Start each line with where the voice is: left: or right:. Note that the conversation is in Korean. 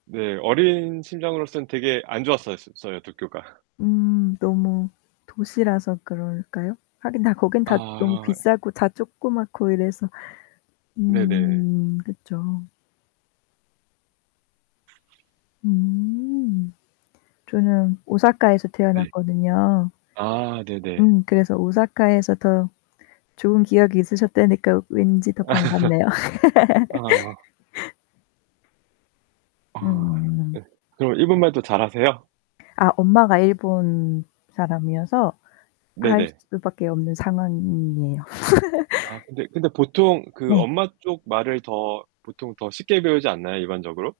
right: 네, 어린 심정으로서는 되게 안 좋았었어요 도쿄가.
left: 음 너무 도시라서 그럴까요? 하긴 다 거기는 다 너무
right: 아.
left: 비싸고 다 쪼끄맣고 이래서
right: 네네.
left: 음. 그쵸. 음. 저는 오사카에서
right: 네.
left: 태어났거든요.
right: 아, 네네.
left: 음 그래서 오사카에서 더 좋은 기억이 있으셨다니까 왠지 더 반갑네요.
right: 아. 아
left: 음.
right: 예 그럼 일본말도 잘 하세요?
left: 아 엄마가 일본 사람이어서 할
right: 네네.
left: 수밖에 없는 상황이에요.
right: 아, 근데 근데 보통 그
left: 네.
right: 엄마 쪽 말을 더 보통 더 쉽게 배우지 않나요 일반적으로?